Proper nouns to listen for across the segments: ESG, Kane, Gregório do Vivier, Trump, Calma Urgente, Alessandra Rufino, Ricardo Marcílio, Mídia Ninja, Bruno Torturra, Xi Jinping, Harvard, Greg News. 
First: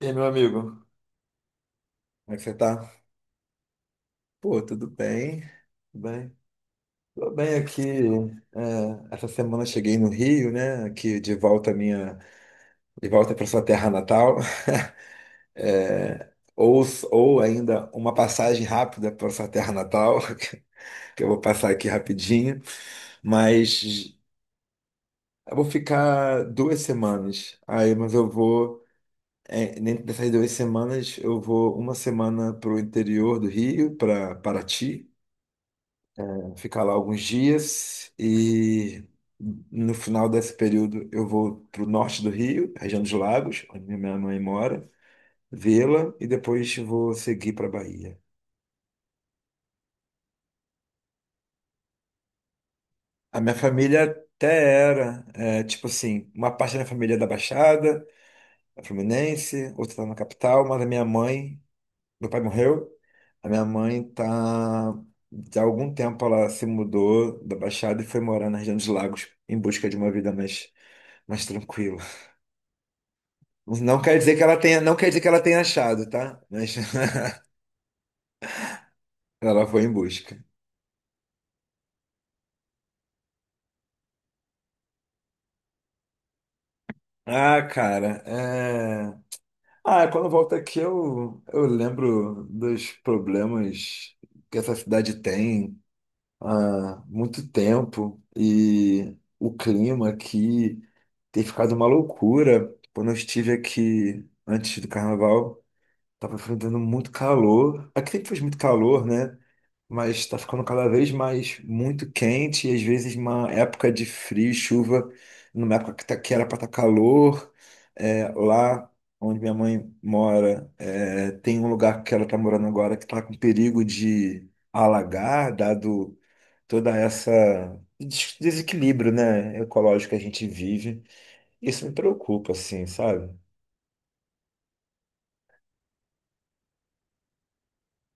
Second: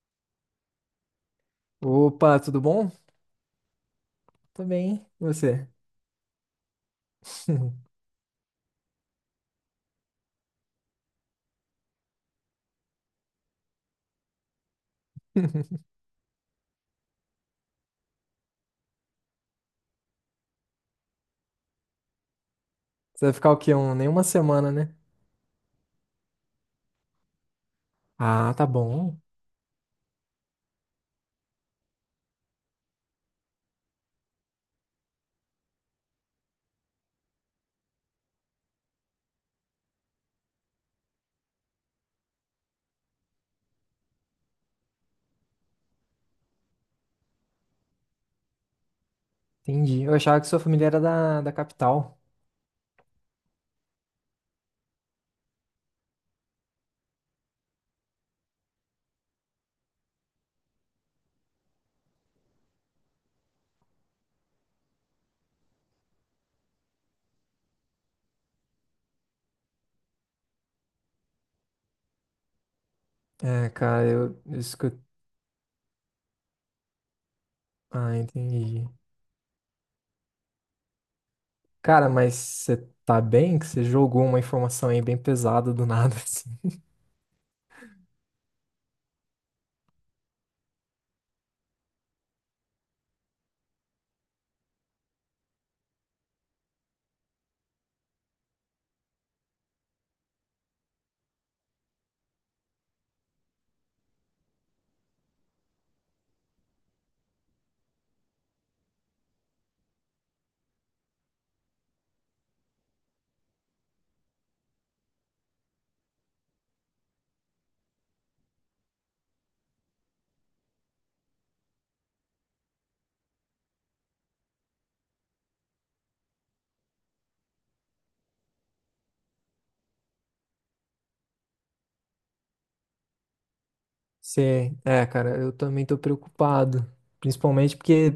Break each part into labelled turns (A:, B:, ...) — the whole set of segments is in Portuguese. A: E aí, meu amigo, como é
B: Opa,
A: que você
B: tudo bom?
A: tá? Pô,
B: Tô
A: tudo
B: bem, e
A: bem?
B: você?
A: Tudo bem? Tô bem aqui. É, essa semana eu cheguei no Rio, né? Aqui de volta à minha, de volta para sua terra natal. É, ou ainda uma passagem rápida para sua terra natal, que eu vou passar aqui rapidinho.
B: Você vai ficar o quê? Nem
A: Mas
B: uma semana, né?
A: eu vou ficar 2 semanas. Aí, mas eu
B: Ah, tá
A: vou,
B: bom.
A: é, dentro dessas 2 semanas, eu vou uma semana para o interior do Rio, para Paraty, ficar lá alguns dias e no final desse período eu vou para o norte do Rio, região dos Lagos, onde minha mãe mora, vê-la e depois vou seguir para a Bahia.
B: Entendi. Eu achava que sua família era da capital.
A: A minha família até era, tipo assim, uma parte da minha família é da Baixada, é Fluminense, outra está na capital, mas a minha mãe, meu pai morreu, a minha mãe tá de algum tempo ela se mudou da Baixada e foi morar na região dos Lagos em busca de uma vida mais, mais tranquila.
B: É,
A: Não
B: cara,
A: quer dizer que
B: eu,
A: ela
B: eu
A: tenha, não
B: escutei.
A: quer dizer que ela tenha achado, tá? Mas
B: Ah, entendi.
A: ela foi em busca.
B: Cara, mas você tá bem? Que você jogou uma informação aí bem pesada do nada, assim.
A: Ah, cara, é. Ah, quando eu volto aqui eu lembro dos problemas que essa cidade tem há muito tempo, e o clima aqui tem ficado uma loucura. Quando eu estive aqui antes do carnaval, tava enfrentando muito calor. Aqui sempre faz muito calor, né? Mas tá ficando cada vez mais muito quente e às vezes uma época de frio, e chuva, numa época que, tá, que era para estar calor. É, lá onde minha mãe mora, tem um lugar que ela tá morando agora que tá com perigo de alagar, dado toda essa desequilíbrio, né, ecológico que a gente vive. Isso me preocupa, assim, sabe?
B: É, cara, eu também tô preocupado. Principalmente porque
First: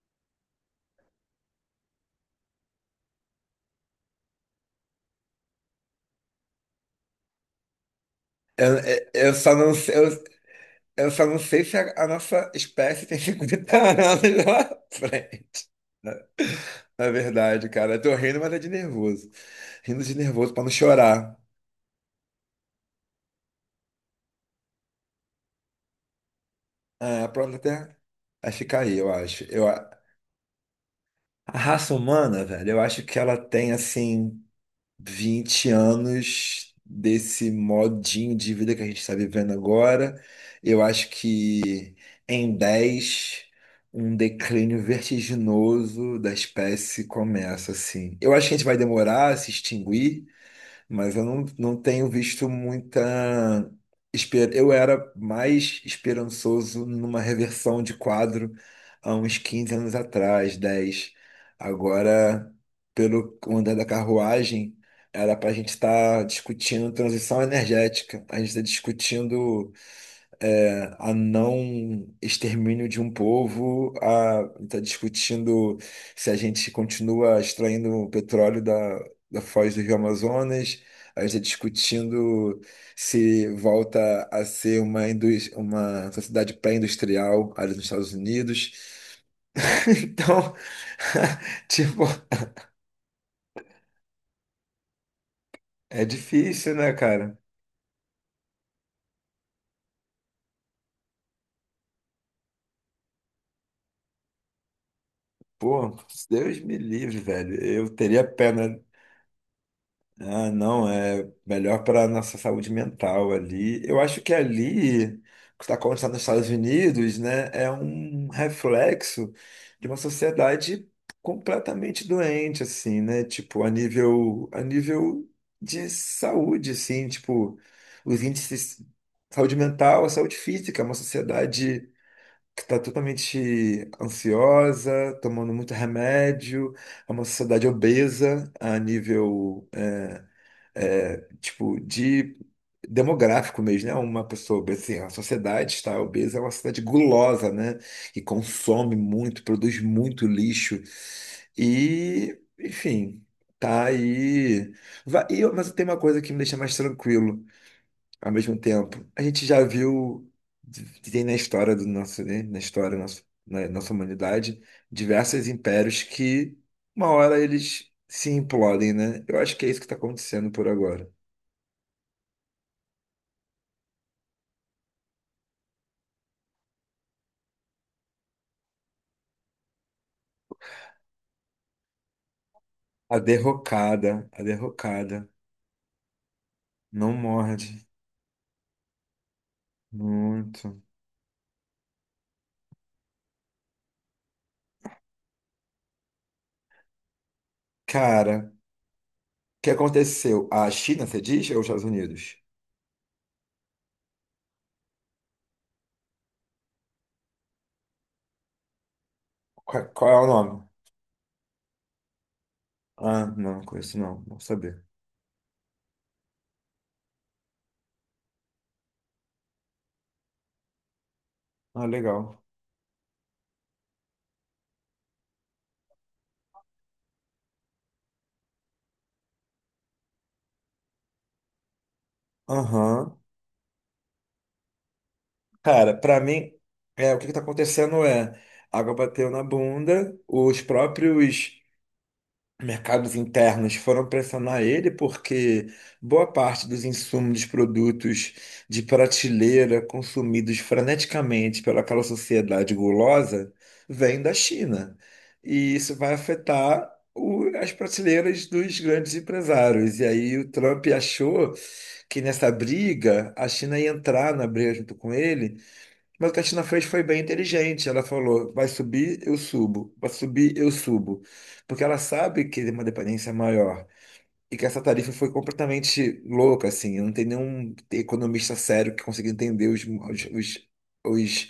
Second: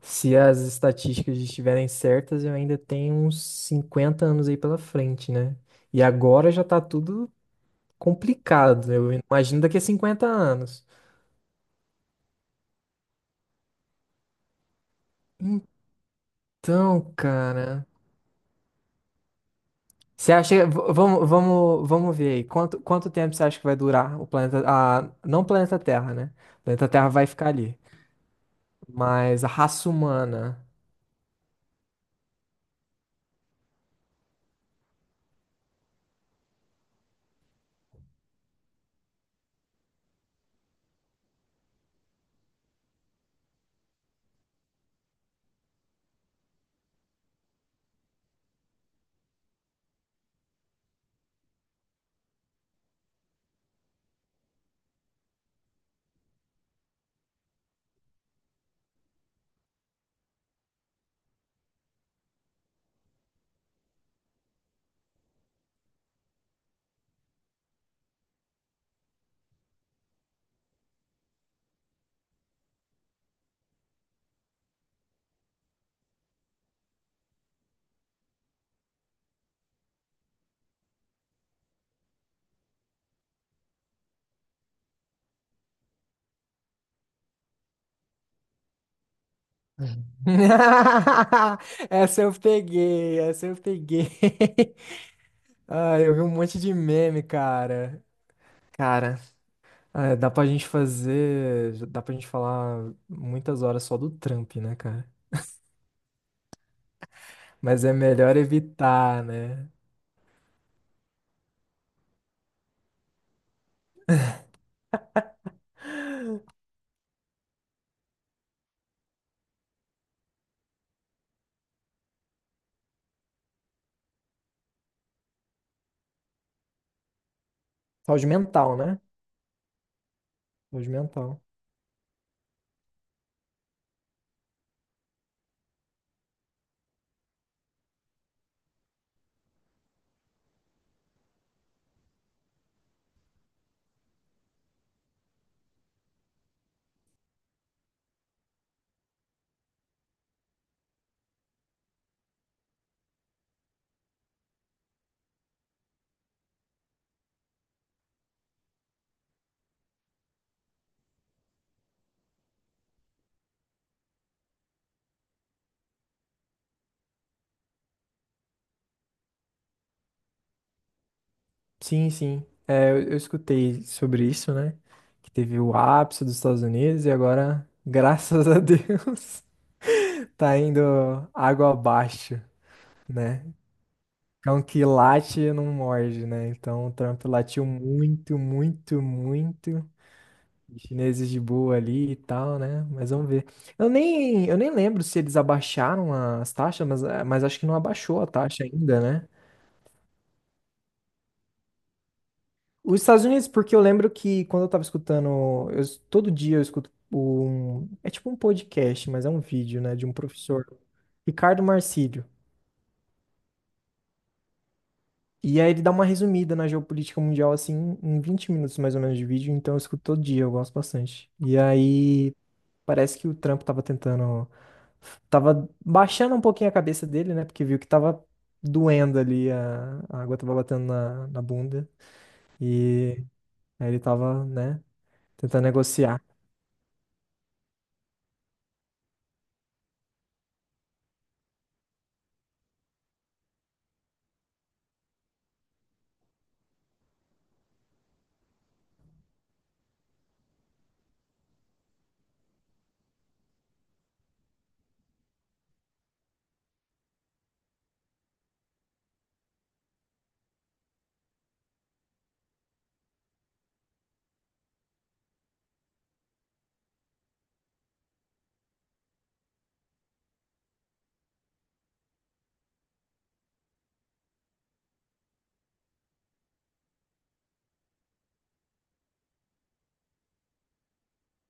B: se as estatísticas estiverem certas, eu ainda tenho uns 50 anos aí pela frente, né? E agora já tá tudo
A: Eu,
B: complicado,
A: eu
B: eu
A: eu só
B: imagino
A: não
B: daqui a
A: sei.
B: 50 anos.
A: Eu só não sei se a nossa espécie tem 50 anos lá na frente. Na na
B: Então,
A: verdade,
B: cara,
A: cara, eu tô rindo, mas é de nervoso. Rindo de
B: você
A: nervoso pra
B: acha,
A: não
B: v- vamos,
A: chorar.
B: vamos, vamos ver aí, quanto tempo você acha que vai durar o planeta, não o planeta Terra, né? O planeta Terra vai
A: É,
B: ficar
A: pronto,
B: ali,
A: até. Aí fica aí, eu acho.
B: mas a
A: Eu,
B: raça humana.
A: a raça humana, velho, eu acho que ela tem assim 20 anos desse modinho de vida que a gente está vivendo agora. Eu acho que em 10 um declínio vertiginoso da espécie começa, assim. Eu acho que a gente vai demorar a se extinguir, mas eu não tenho visto muita. Eu era mais esperançoso numa reversão de quadro há uns 15 anos atrás, 10 agora, pelo andar da carruagem, era para a gente estar discutindo transição energética, a gente está discutindo a não extermínio de um povo, a está discutindo se a gente continua extraindo o petróleo da, da foz do Rio Amazonas, a gente está discutindo se volta a ser uma sociedade pré-industrial ali nos Estados Unidos. Então, tipo,
B: Essa eu peguei, essa eu peguei. Ah,
A: é
B: eu vi um monte de
A: difícil, né,
B: meme,
A: cara?
B: cara. Cara, ah, dá pra gente falar muitas horas só do Trump, né?
A: Pô, Deus me livre, velho.
B: Mas é
A: Eu teria
B: melhor
A: pena.
B: evitar, né?
A: Ah, não, é melhor para a nossa saúde mental ali. Eu acho que ali, o que está acontecendo nos Estados Unidos, né, é um reflexo de uma sociedade completamente doente, assim, né? Tipo, a nível de saúde, assim, tipo, os
B: Saúde mental,
A: índices de
B: né?
A: saúde mental, saúde física, é
B: Saúde
A: uma
B: mental.
A: sociedade que está totalmente ansiosa, tomando muito remédio, é uma sociedade obesa a nível tipo, de demográfico mesmo, né? Uma pessoa obesa, assim, a sociedade está obesa, é uma sociedade gulosa, né? Que consome muito, produz muito lixo e, enfim, tá aí. Mas tem uma coisa que me deixa mais tranquilo ao mesmo tempo. A gente já viu, tem na história do nosso, né? Na história da nossa, na nossa humanidade, diversos impérios que uma hora eles se implodem, né? Eu acho que é isso que está acontecendo por agora.
B: Sim, sim. É, eu escutei sobre isso, né? Que teve o ápice dos Estados Unidos e agora, graças a Deus, tá indo água abaixo,
A: A
B: né?
A: derrocada, a
B: Cão que
A: derrocada.
B: late não morde, né? Então o
A: Não
B: Trump latiu
A: morde.
B: muito, muito, muito.
A: Muito.
B: Chineses de boa ali e tal, né? Mas vamos ver. Eu nem lembro se eles abaixaram as taxas, mas acho que não abaixou a
A: Cara,
B: taxa ainda, né?
A: o que aconteceu? A China, você diz, ou os Estados Unidos?
B: Os Estados Unidos, porque eu lembro que quando eu tava escutando, todo dia eu escuto é tipo um podcast, mas é um vídeo, né, de
A: Qual
B: um
A: é o nome?
B: professor, Ricardo Marcílio.
A: Ah, não, conheço não. Vou saber.
B: E aí ele dá uma resumida na geopolítica mundial, assim, em 20 minutos mais ou menos de vídeo, então eu escuto todo dia, eu gosto bastante. E
A: Ah,
B: aí
A: legal.
B: parece que o Trump tava tentando. Tava baixando um pouquinho a cabeça dele, né? Porque viu que tava doendo ali, a água tava batendo na bunda.
A: Aham.
B: E aí ele tava, né, tentando
A: Cara, pra
B: negociar.
A: mim, o que que tá acontecendo é, a água bateu na bunda, os próprios mercados internos foram pressionar ele porque boa parte dos insumos dos produtos de prateleira consumidos freneticamente pelaquela sociedade gulosa vem da China. E isso vai afetar as prateleiras dos grandes empresários. E aí o Trump achou que nessa briga a China ia entrar na briga junto com ele, mas o que a China fez foi bem inteligente. Ela falou: vai subir, eu subo. Vai subir, eu subo. Porque ela sabe que tem uma dependência maior. E que essa tarifa foi completamente louca, assim. Não tem nenhum economista sério que consiga entender os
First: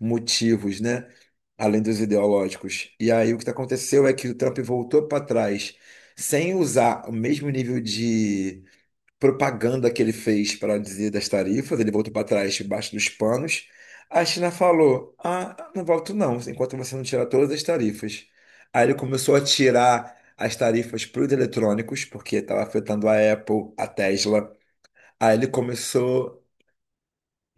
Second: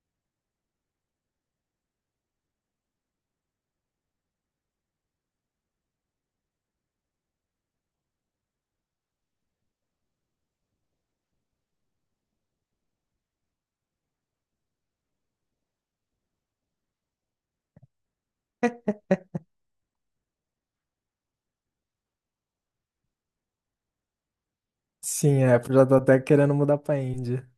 A: motivos, né? Além dos ideológicos. E aí o que aconteceu é que o Trump voltou para trás sem usar o mesmo nível de propaganda que ele fez para dizer das tarifas, ele voltou para trás, debaixo dos panos. A China falou: ah, não volto não, enquanto você não tirar todas as tarifas. Aí ele começou a tirar as tarifas para os eletrônicos, porque estava afetando a Apple, a Tesla. Aí
B: Sim,
A: ele
B: é, já tô até
A: começou,
B: querendo mudar pra Índia.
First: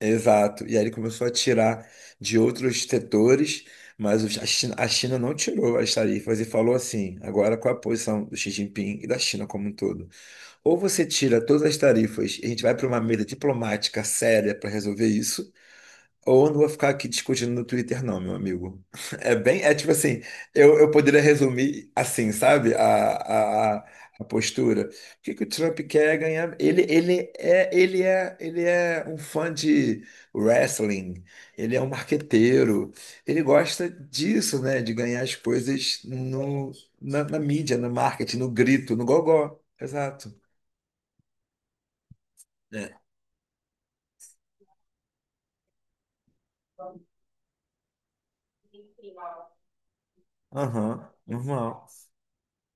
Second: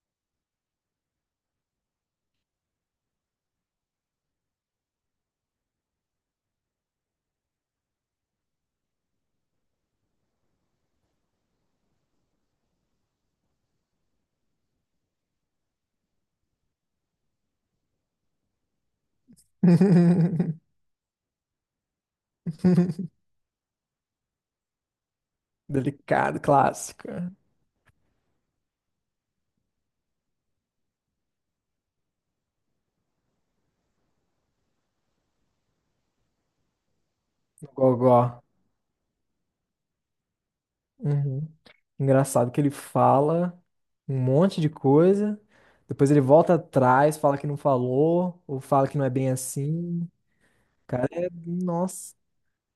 A: exato, e aí ele começou a tirar de outros setores. Mas a China não tirou as tarifas e falou assim, agora qual é a posição do Xi Jinping e da China como um todo? Ou você tira todas as tarifas e a gente vai para uma mesa diplomática séria para resolver isso, ou eu não vou ficar aqui discutindo no Twitter, não, meu amigo. É bem, é tipo assim, eu poderia resumir assim, sabe? A postura. O que que o Trump quer
B: Delicado,
A: ganhar? Ele,
B: clássico.
A: ele é, ele é, ele é um fã de wrestling, ele é um marqueteiro, ele gosta disso, né? De ganhar as coisas na mídia, no marketing,
B: Gogó.
A: no grito, no gogó. Exato.
B: Uhum. Engraçado que ele fala um monte de coisa, depois ele volta atrás, fala que não falou, ou fala que não é bem assim.
A: Aham, normal.
B: Nossa.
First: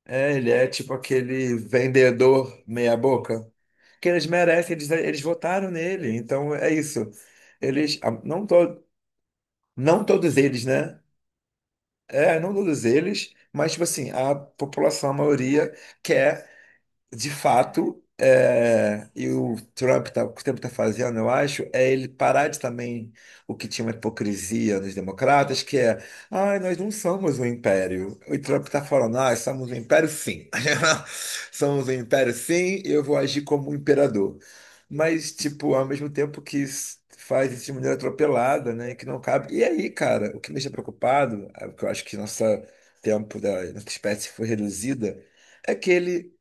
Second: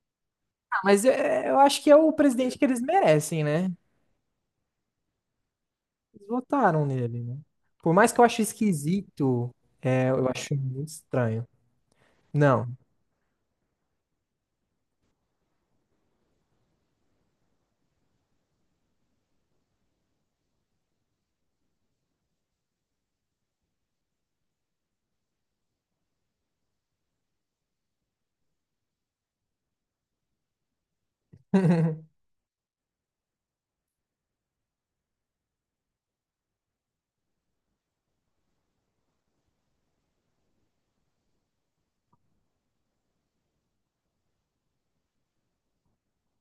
A: É, ele é tipo
B: Mas
A: aquele
B: eu acho que é o
A: vendedor
B: presidente que eles merecem,
A: meia-boca.
B: né?
A: Que eles merecem, eles votaram nele,
B: Eles
A: então é
B: votaram
A: isso.
B: nele, né? Por
A: Eles, ah,
B: mais que eu ache
A: não, to,
B: esquisito,
A: não
B: eu
A: todos
B: acho
A: eles,
B: muito
A: né?
B: estranho.
A: É, não
B: Não.
A: todos eles, mas tipo assim, a população, a maioria, quer de fato, e o Trump, tá, o que o Trump está fazendo, eu acho, é ele parar de também o que tinha uma hipocrisia nos democratas, que é, ai, nós não somos um império. O Trump está falando, ah, somos um império sim. Somos um império sim, e eu vou agir como um imperador. Mas, tipo, ao mesmo tempo que isso faz isso de maneira atropelada, né, que não cabe. E aí, cara, o que me deixa preocupado, é o que eu acho que nosso tempo da nossa espécie foi reduzida, é que ele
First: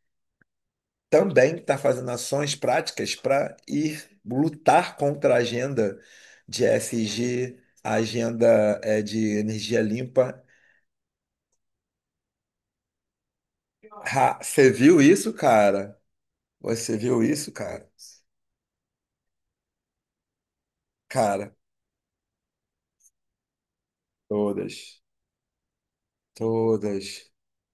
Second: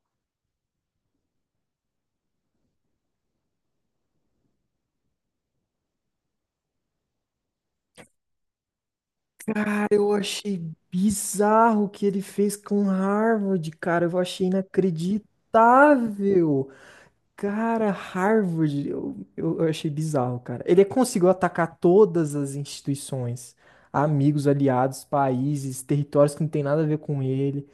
A: também está fazendo ações práticas para ir lutar contra a agenda de ESG, a agenda de energia
B: Cara, eu
A: limpa.
B: achei bizarro o que ele fez com Harvard, cara. Eu
A: Ha,
B: achei
A: você viu isso, cara?
B: inacreditável.
A: Você viu isso, cara?
B: Cara, Harvard, eu achei bizarro, cara. Ele conseguiu
A: Cara,
B: atacar todas as instituições, amigos, aliados,
A: todas,
B: países, territórios que não tem nada a ver com
A: todas,
B: ele.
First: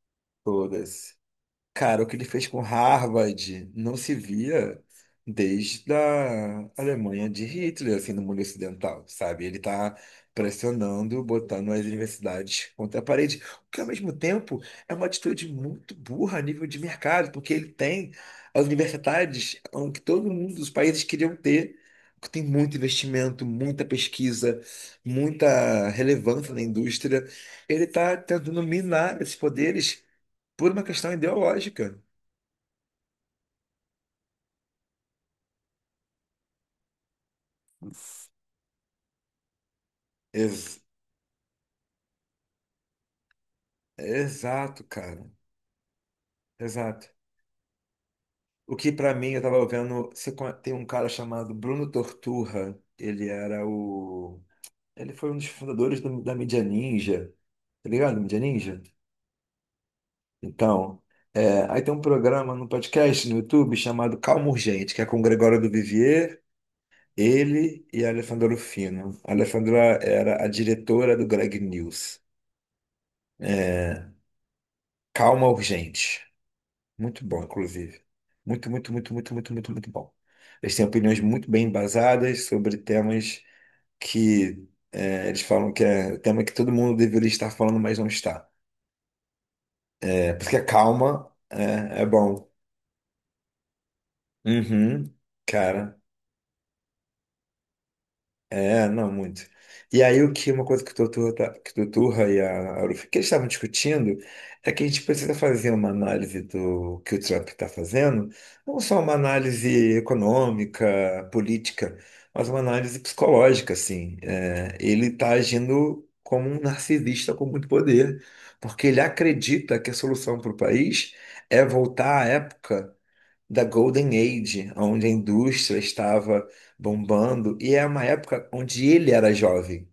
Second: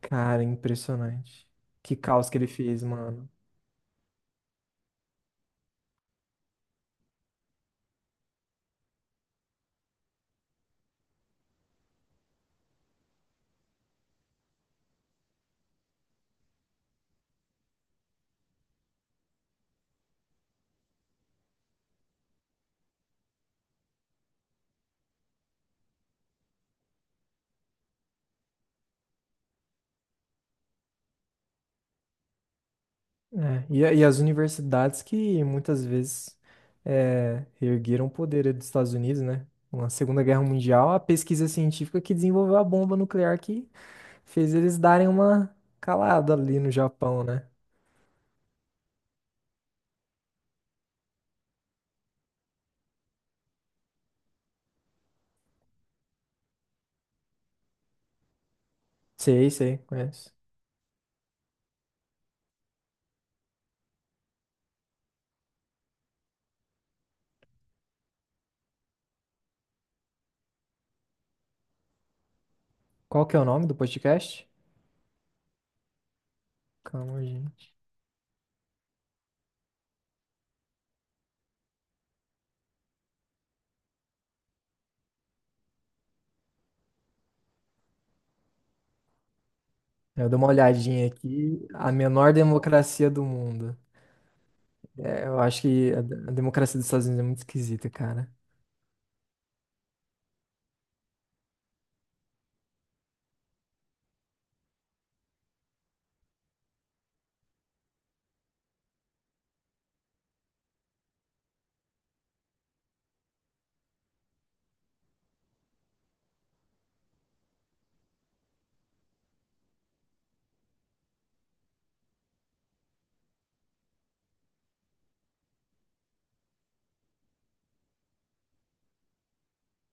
B: Cara,
A: todas.
B: impressionante. Que
A: Cara, o que ele
B: caos que ele
A: fez com
B: fez, mano.
A: Harvard não se via desde a Alemanha de Hitler, assim, no mundo ocidental, sabe? Ele tá pressionando, botando as universidades contra a parede, o que ao mesmo tempo é uma atitude muito burra a nível de mercado, porque ele tem as universidades que todo mundo dos países queriam ter, que tem muito investimento, muita pesquisa, muita relevância na indústria. Ele tá tentando minar esses poderes por uma questão ideológica.
B: É, e as universidades que muitas vezes reergueram o poder dos Estados Unidos, né? Na Segunda Guerra
A: Ex-
B: Mundial, a pesquisa científica que desenvolveu a bomba nuclear que fez eles
A: exato,
B: darem
A: cara.
B: uma calada ali no
A: Exato.
B: Japão, né?
A: O que pra mim eu tava vendo, tem um cara chamado Bruno Torturra, ele era o ele foi um dos fundadores da mídia ninja. Tá ligado? Mídia ninja?
B: Sei, sei, conheço.
A: Então, aí tem um programa no podcast no YouTube chamado Calma Urgente, que é com o Gregório do Vivier, ele e a Alessandra Rufino. A Alessandra era a diretora do Greg News.
B: Qual que é o nome do
A: É,
B: podcast?
A: Calma Urgente.
B: Calma,
A: Muito bom,
B: gente.
A: inclusive. Muito, muito, muito, muito, muito, muito, muito bom. Eles têm opiniões muito bem embasadas sobre temas que eles falam que é tema que todo mundo deveria estar falando, mas não está.
B: Eu
A: É,
B: dou uma
A: porque a
B: olhadinha
A: calma
B: aqui. A
A: é
B: menor
A: bom.
B: democracia do mundo.
A: Uhum,
B: É, eu acho que
A: cara.
B: a democracia dos Estados Unidos é muito esquisita, cara.
A: É, não, muito. E aí, o que uma coisa que o Tuturra, que o Tuturra e a Arufi, que eles estavam discutindo, é que a gente precisa fazer uma análise do que o Trump está fazendo, não só uma análise econômica, política, mas uma análise psicológica, assim. É, ele está agindo como um narcisista com muito poder, porque ele acredita que a solução para o país é voltar à época da Golden Age, onde a indústria estava bombando, e é uma época onde ele era jovem.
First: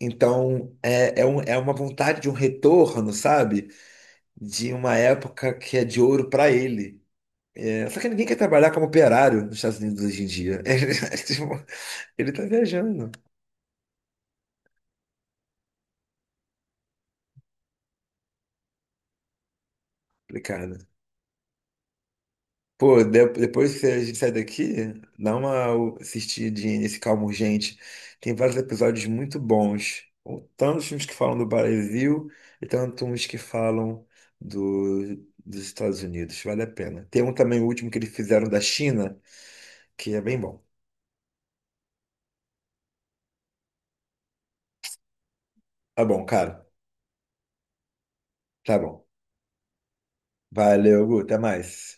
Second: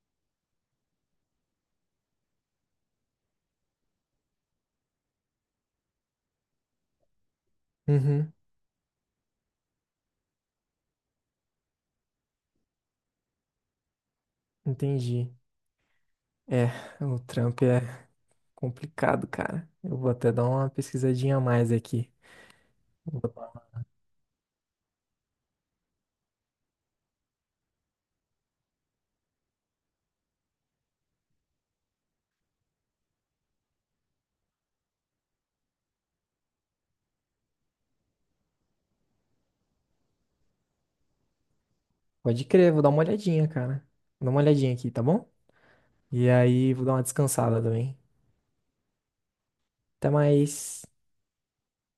A: Então, é uma vontade de um retorno, sabe? De uma época que é de ouro para ele. É, só que ninguém
B: Uhum.
A: quer trabalhar como operário nos Estados Unidos hoje em dia. Ele, tipo, ele tá viajando.
B: Entendi. É, o Trump é complicado, cara. Eu vou até dar uma
A: Complicado.
B: pesquisadinha a mais aqui.
A: Pô,
B: Vou-
A: depois que a gente sai daqui, dá uma assistidinha nesse Calma Urgente. Tem vários episódios muito bons. Tanto os filmes que falam do Brasil e tanto uns que falam do- dos Estados Unidos. Vale a pena. Tem um também, o último que eles fizeram da China, que é bem bom.
B: Pode crer, vou dar uma olhadinha, cara. Vou dar uma olhadinha aqui, tá bom?
A: Tá bom,
B: E
A: cara.
B: aí, vou dar uma descansada também.
A: Tá bom.
B: Até mais.
A: Valeu, Gu. Até mais.